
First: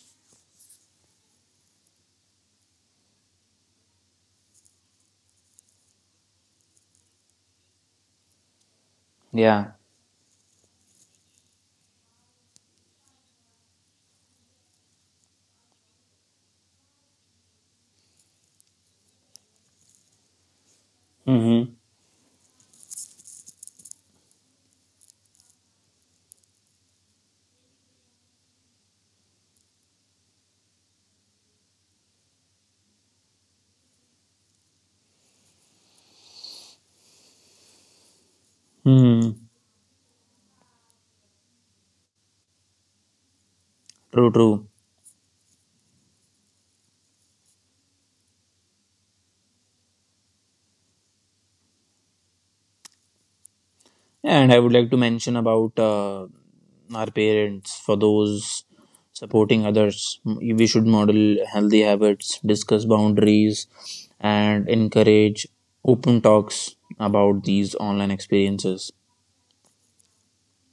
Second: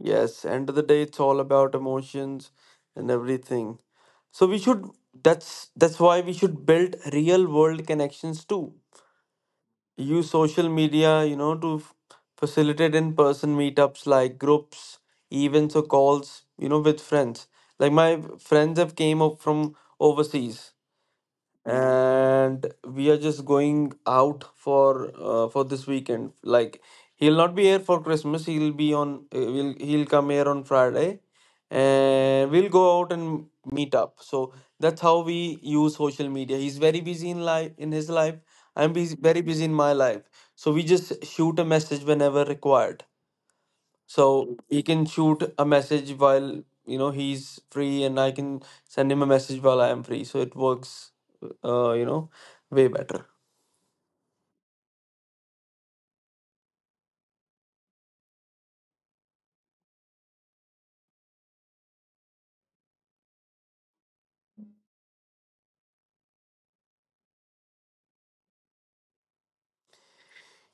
[SPEAKER 2] Yes. End of the day, it's all about emotions and everything. So we should. That's that's why we should build real world connections too.
[SPEAKER 1] Yeah.
[SPEAKER 2] Use social media, you know, to f- facilitate in person meetups like groups, events or calls, you know, with friends. Like my friends have came up from overseas
[SPEAKER 1] Mm-hmm.
[SPEAKER 2] and we are just going out for uh, for this weekend. Like, he'll not be here for Christmas. He'll be on uh, will he'll come here on Friday and we'll go out and meet up. So that's how we use social media. He's very busy in life, in his life. I'm busy,
[SPEAKER 1] Hmm.
[SPEAKER 2] very busy in my life. So we just shoot a message whenever required.
[SPEAKER 1] True,
[SPEAKER 2] So
[SPEAKER 1] true.
[SPEAKER 2] he can shoot a message while, you know, he's free, and I can send him a message while I am free. So it works, uh, you know, way better.
[SPEAKER 1] And I would like to mention about uh, our parents, for those supporting others. We should model healthy habits, discuss boundaries, and encourage open talks about these online experiences.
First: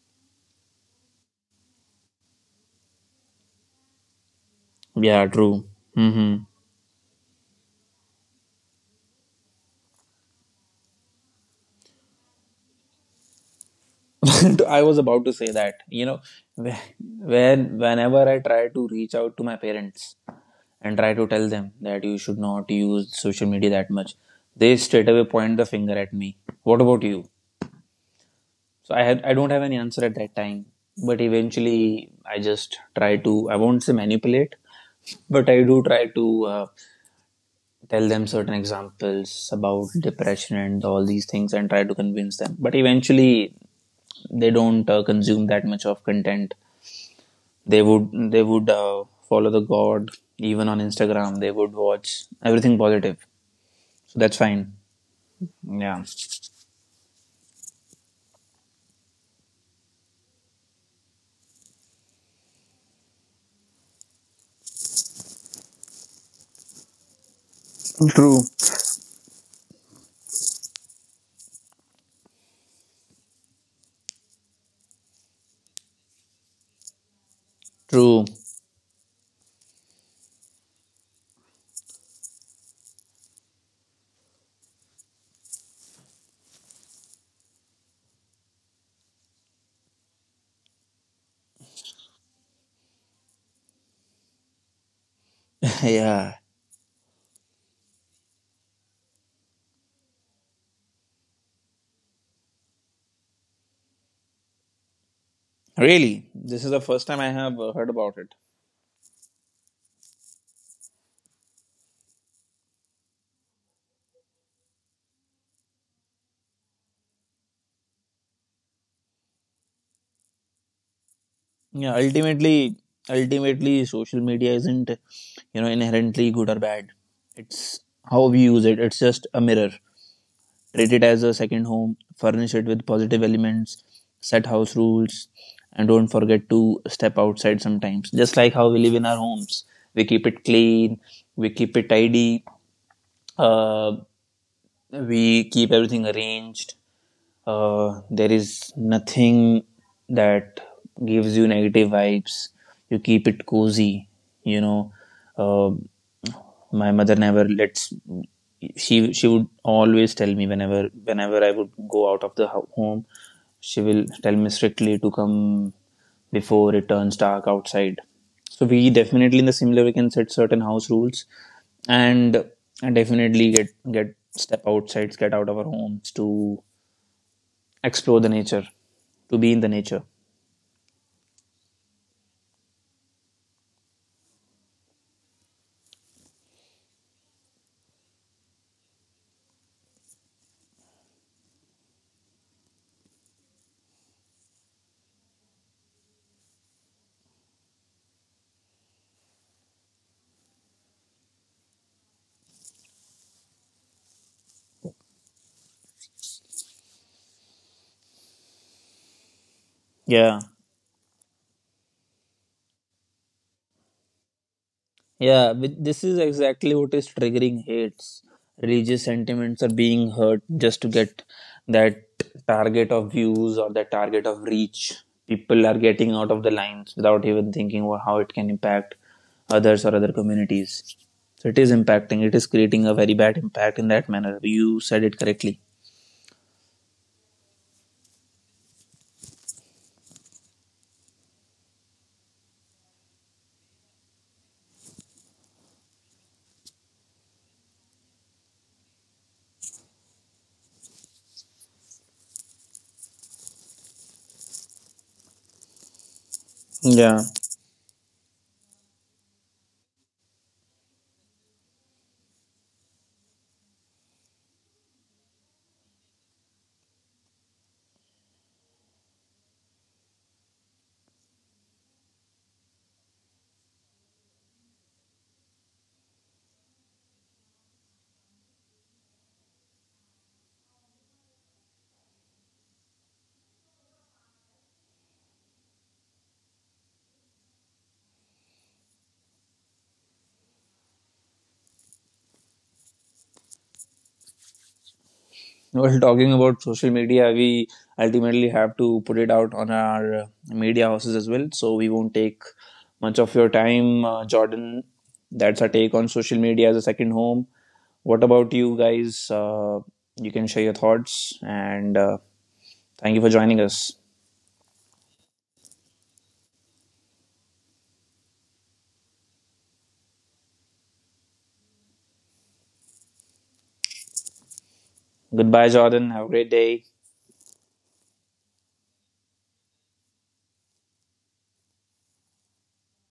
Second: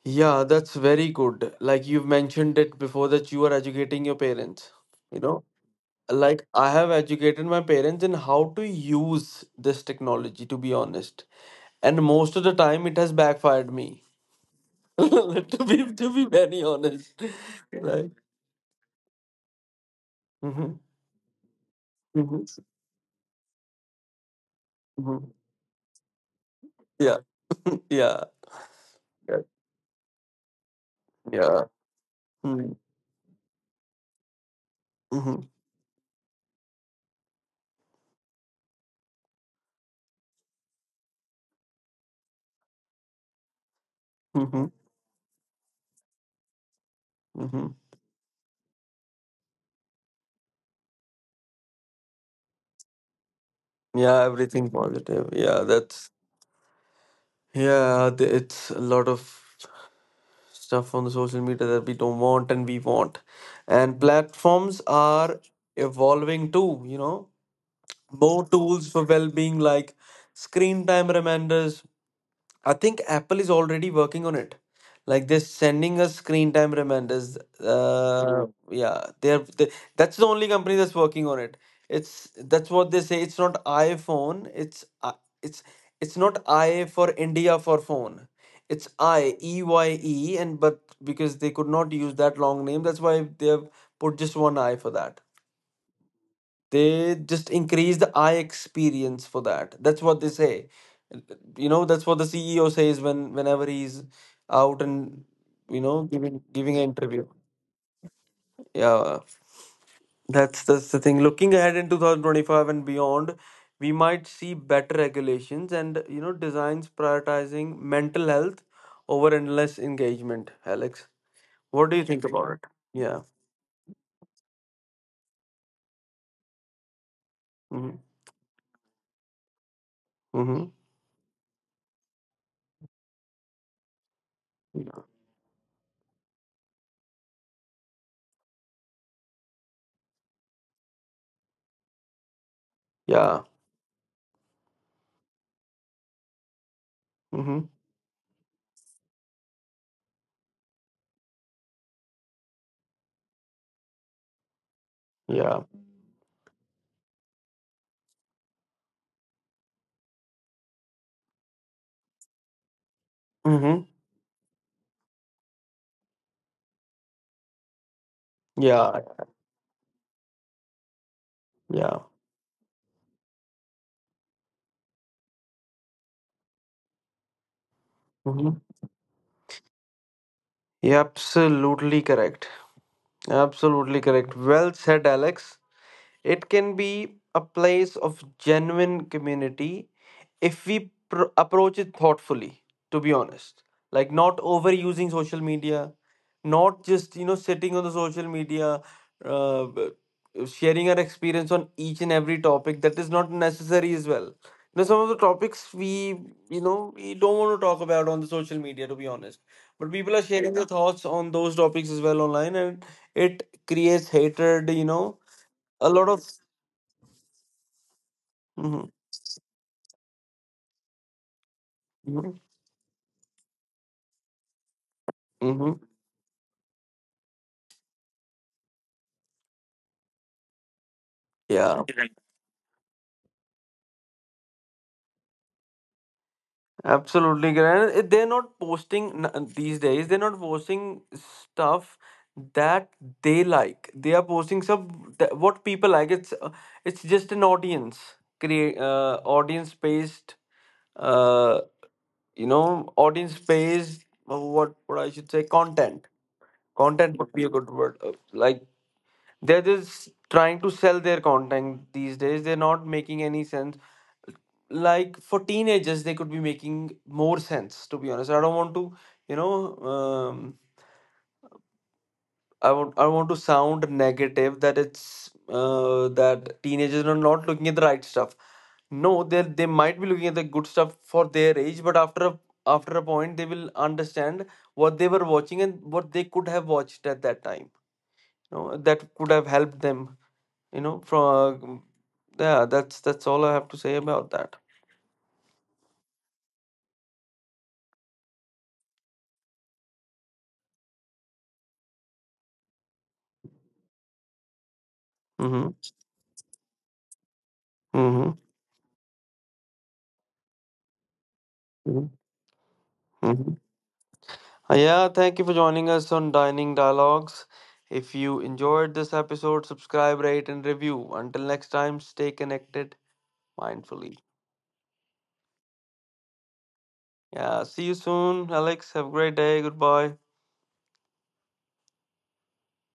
[SPEAKER 2] Yeah, that's very good. Like you've mentioned it before that you are educating your parents. You
[SPEAKER 1] Yeah,
[SPEAKER 2] know,
[SPEAKER 1] true. Hmm.
[SPEAKER 2] like I have educated my parents in how to use this technology, to be honest. And most of the time it has backfired me.
[SPEAKER 1] *laughs* I
[SPEAKER 2] *laughs*
[SPEAKER 1] was about to say
[SPEAKER 2] to
[SPEAKER 1] that,
[SPEAKER 2] be
[SPEAKER 1] you
[SPEAKER 2] to
[SPEAKER 1] know,
[SPEAKER 2] be very honest. *laughs*
[SPEAKER 1] when
[SPEAKER 2] Like,
[SPEAKER 1] whenever I try to reach out to my parents
[SPEAKER 2] hmm.
[SPEAKER 1] and try to tell them that you should
[SPEAKER 2] Hmm.
[SPEAKER 1] not use social media that much, they straight
[SPEAKER 2] Hmm.
[SPEAKER 1] away point the finger at me. What about
[SPEAKER 2] Yeah.
[SPEAKER 1] you?
[SPEAKER 2] *laughs* Yeah.
[SPEAKER 1] So I had I don't have any answer at that time. But
[SPEAKER 2] Yeah.
[SPEAKER 1] eventually, I
[SPEAKER 2] Mm-hmm.
[SPEAKER 1] just try to, I won't say manipulate, but I do try to uh, tell them certain examples about depression and all these things, and try to convince them. But eventually, they
[SPEAKER 2] Mm-hmm.
[SPEAKER 1] don't uh, consume that much of content.
[SPEAKER 2] Mm-hmm.
[SPEAKER 1] They would they would uh, follow the god even on Instagram. They would watch everything positive. So
[SPEAKER 2] Yeah,
[SPEAKER 1] that's
[SPEAKER 2] everything
[SPEAKER 1] fine.
[SPEAKER 2] positive. Yeah,
[SPEAKER 1] Yeah.
[SPEAKER 2] that's yeah, th- it's a lot of stuff on the social media that we don't want and we want. And platforms are evolving too, you know.
[SPEAKER 1] True.
[SPEAKER 2] More tools for well-being like screen time reminders. I think Apple is already working on it. Like they're sending us screen time reminders.
[SPEAKER 1] True. *laughs*
[SPEAKER 2] Uh, yeah, they're they, that's the only company that's working on it. It's, that's what they say. It's not iPhone. It's I- it's it's not I for India for phone. It's I E Y E and, but because they could not use that long name, that's why they have put just one I for that.
[SPEAKER 1] Yeah.
[SPEAKER 2] They just increase the eye experience for that. That's what they say, you know. That's what the CEO says when, whenever he's out and, you know,
[SPEAKER 1] Really,
[SPEAKER 2] giving
[SPEAKER 1] this is
[SPEAKER 2] giving
[SPEAKER 1] the
[SPEAKER 2] an
[SPEAKER 1] first time
[SPEAKER 2] interview.
[SPEAKER 1] I have uh, heard about it.
[SPEAKER 2] Yeah, that's that's the thing. Looking ahead in twenty twenty-five and beyond, we might see better regulations and, you know, designs prioritizing mental health over endless engagement. Alex, what
[SPEAKER 1] Yeah,
[SPEAKER 2] do you think about it?
[SPEAKER 1] ultimately,
[SPEAKER 2] Yeah.
[SPEAKER 1] ultimately, social media isn't, you know, inherently good or bad. It's
[SPEAKER 2] Mm-hmm.
[SPEAKER 1] how we use it. It's just a mirror.
[SPEAKER 2] Mm-hmm.
[SPEAKER 1] Treat it as a second home, furnish it with positive elements, set house
[SPEAKER 2] Yeah.
[SPEAKER 1] rules, and don't forget to step outside sometimes. Just like how we live in our homes, we keep it clean, we keep it tidy, uh, we keep everything arranged.
[SPEAKER 2] Mm-hmm.
[SPEAKER 1] Uh, there is nothing that gives you negative vibes. You keep it cozy, you know.
[SPEAKER 2] Yeah.
[SPEAKER 1] uh, my mother never lets, she she would always tell me, whenever whenever I would go out of the home,
[SPEAKER 2] Mm-hmm.
[SPEAKER 1] she will tell me strictly to come before it turns dark outside. So we
[SPEAKER 2] Yeah.
[SPEAKER 1] definitely in the similar way can set certain house rules,
[SPEAKER 2] Yeah.
[SPEAKER 1] and and definitely get get step outside, get out of our homes, to explore the
[SPEAKER 2] Mhm.
[SPEAKER 1] nature, to be in the nature.
[SPEAKER 2] Absolutely correct. Absolutely correct. Well said, Alex. It can be a place of genuine community if we pr- approach it thoughtfully, to be honest. Like, not overusing social media, not just, you know, sitting on the social media. Uh. Sharing our experience on each and every topic that is not necessary as well. You know, some of the topics we, you know, we don't want to talk about on the social media, to be honest. But people are
[SPEAKER 1] Yeah.
[SPEAKER 2] sharing their thoughts on those topics as well online, and it creates hatred. You know,
[SPEAKER 1] Yeah, but
[SPEAKER 2] a
[SPEAKER 1] this
[SPEAKER 2] lot of.
[SPEAKER 1] is exactly what is triggering hates.
[SPEAKER 2] Hmm.
[SPEAKER 1] Religious sentiments are being hurt just to get that
[SPEAKER 2] Hmm.
[SPEAKER 1] target of views or that target of reach. People
[SPEAKER 2] Hmm.
[SPEAKER 1] are getting out of the lines without even thinking wha- how it can impact others or other communities. So it is
[SPEAKER 2] Yeah.
[SPEAKER 1] impacting, it is creating a very bad impact in that manner. You said it correctly.
[SPEAKER 2] Absolutely correct. And they're not posting n- uh, these days. They're not posting stuff that they like. They are posting some that, what people like. It's uh, it's just an audience create uh, audience based, uh you know, audience based, uh, what what I should say, content. Content
[SPEAKER 1] Yeah.
[SPEAKER 2] would be a good word. Uh, Like they're just trying to sell their content these days. They're not making any sense. Like for teenagers they could be making more sense, to be honest. I don't want to, you know, um, i want i want to sound negative that it's uh, that teenagers are not looking at the right stuff. No, they they might be looking at the good stuff for their age, but after a, after a point they will understand what they were watching and what they could have watched at that time, you know, that could have helped them, you know, from. Yeah, that's that's all I have to say about that.
[SPEAKER 1] While talking about social media, we ultimately have to put it out on our uh, media houses as well. So we won't take much of your time, uh, Jordan. That's
[SPEAKER 2] Mm-hmm.
[SPEAKER 1] our take on social media as a second home. What
[SPEAKER 2] Mm-hmm.
[SPEAKER 1] about you guys? Uh, you can share your thoughts, and
[SPEAKER 2] Mm-hmm.
[SPEAKER 1] uh, thank you for
[SPEAKER 2] Mm-hmm.
[SPEAKER 1] joining us.
[SPEAKER 2] Uh, Yeah, thank you for joining us on Dining Dialogues. If you enjoyed this episode, subscribe, rate, and review. Until next time, stay connected mindfully.
[SPEAKER 1] Goodbye, Jordan. Have a great day.
[SPEAKER 2] Yeah, see you soon, Alex. Have a great day. Goodbye.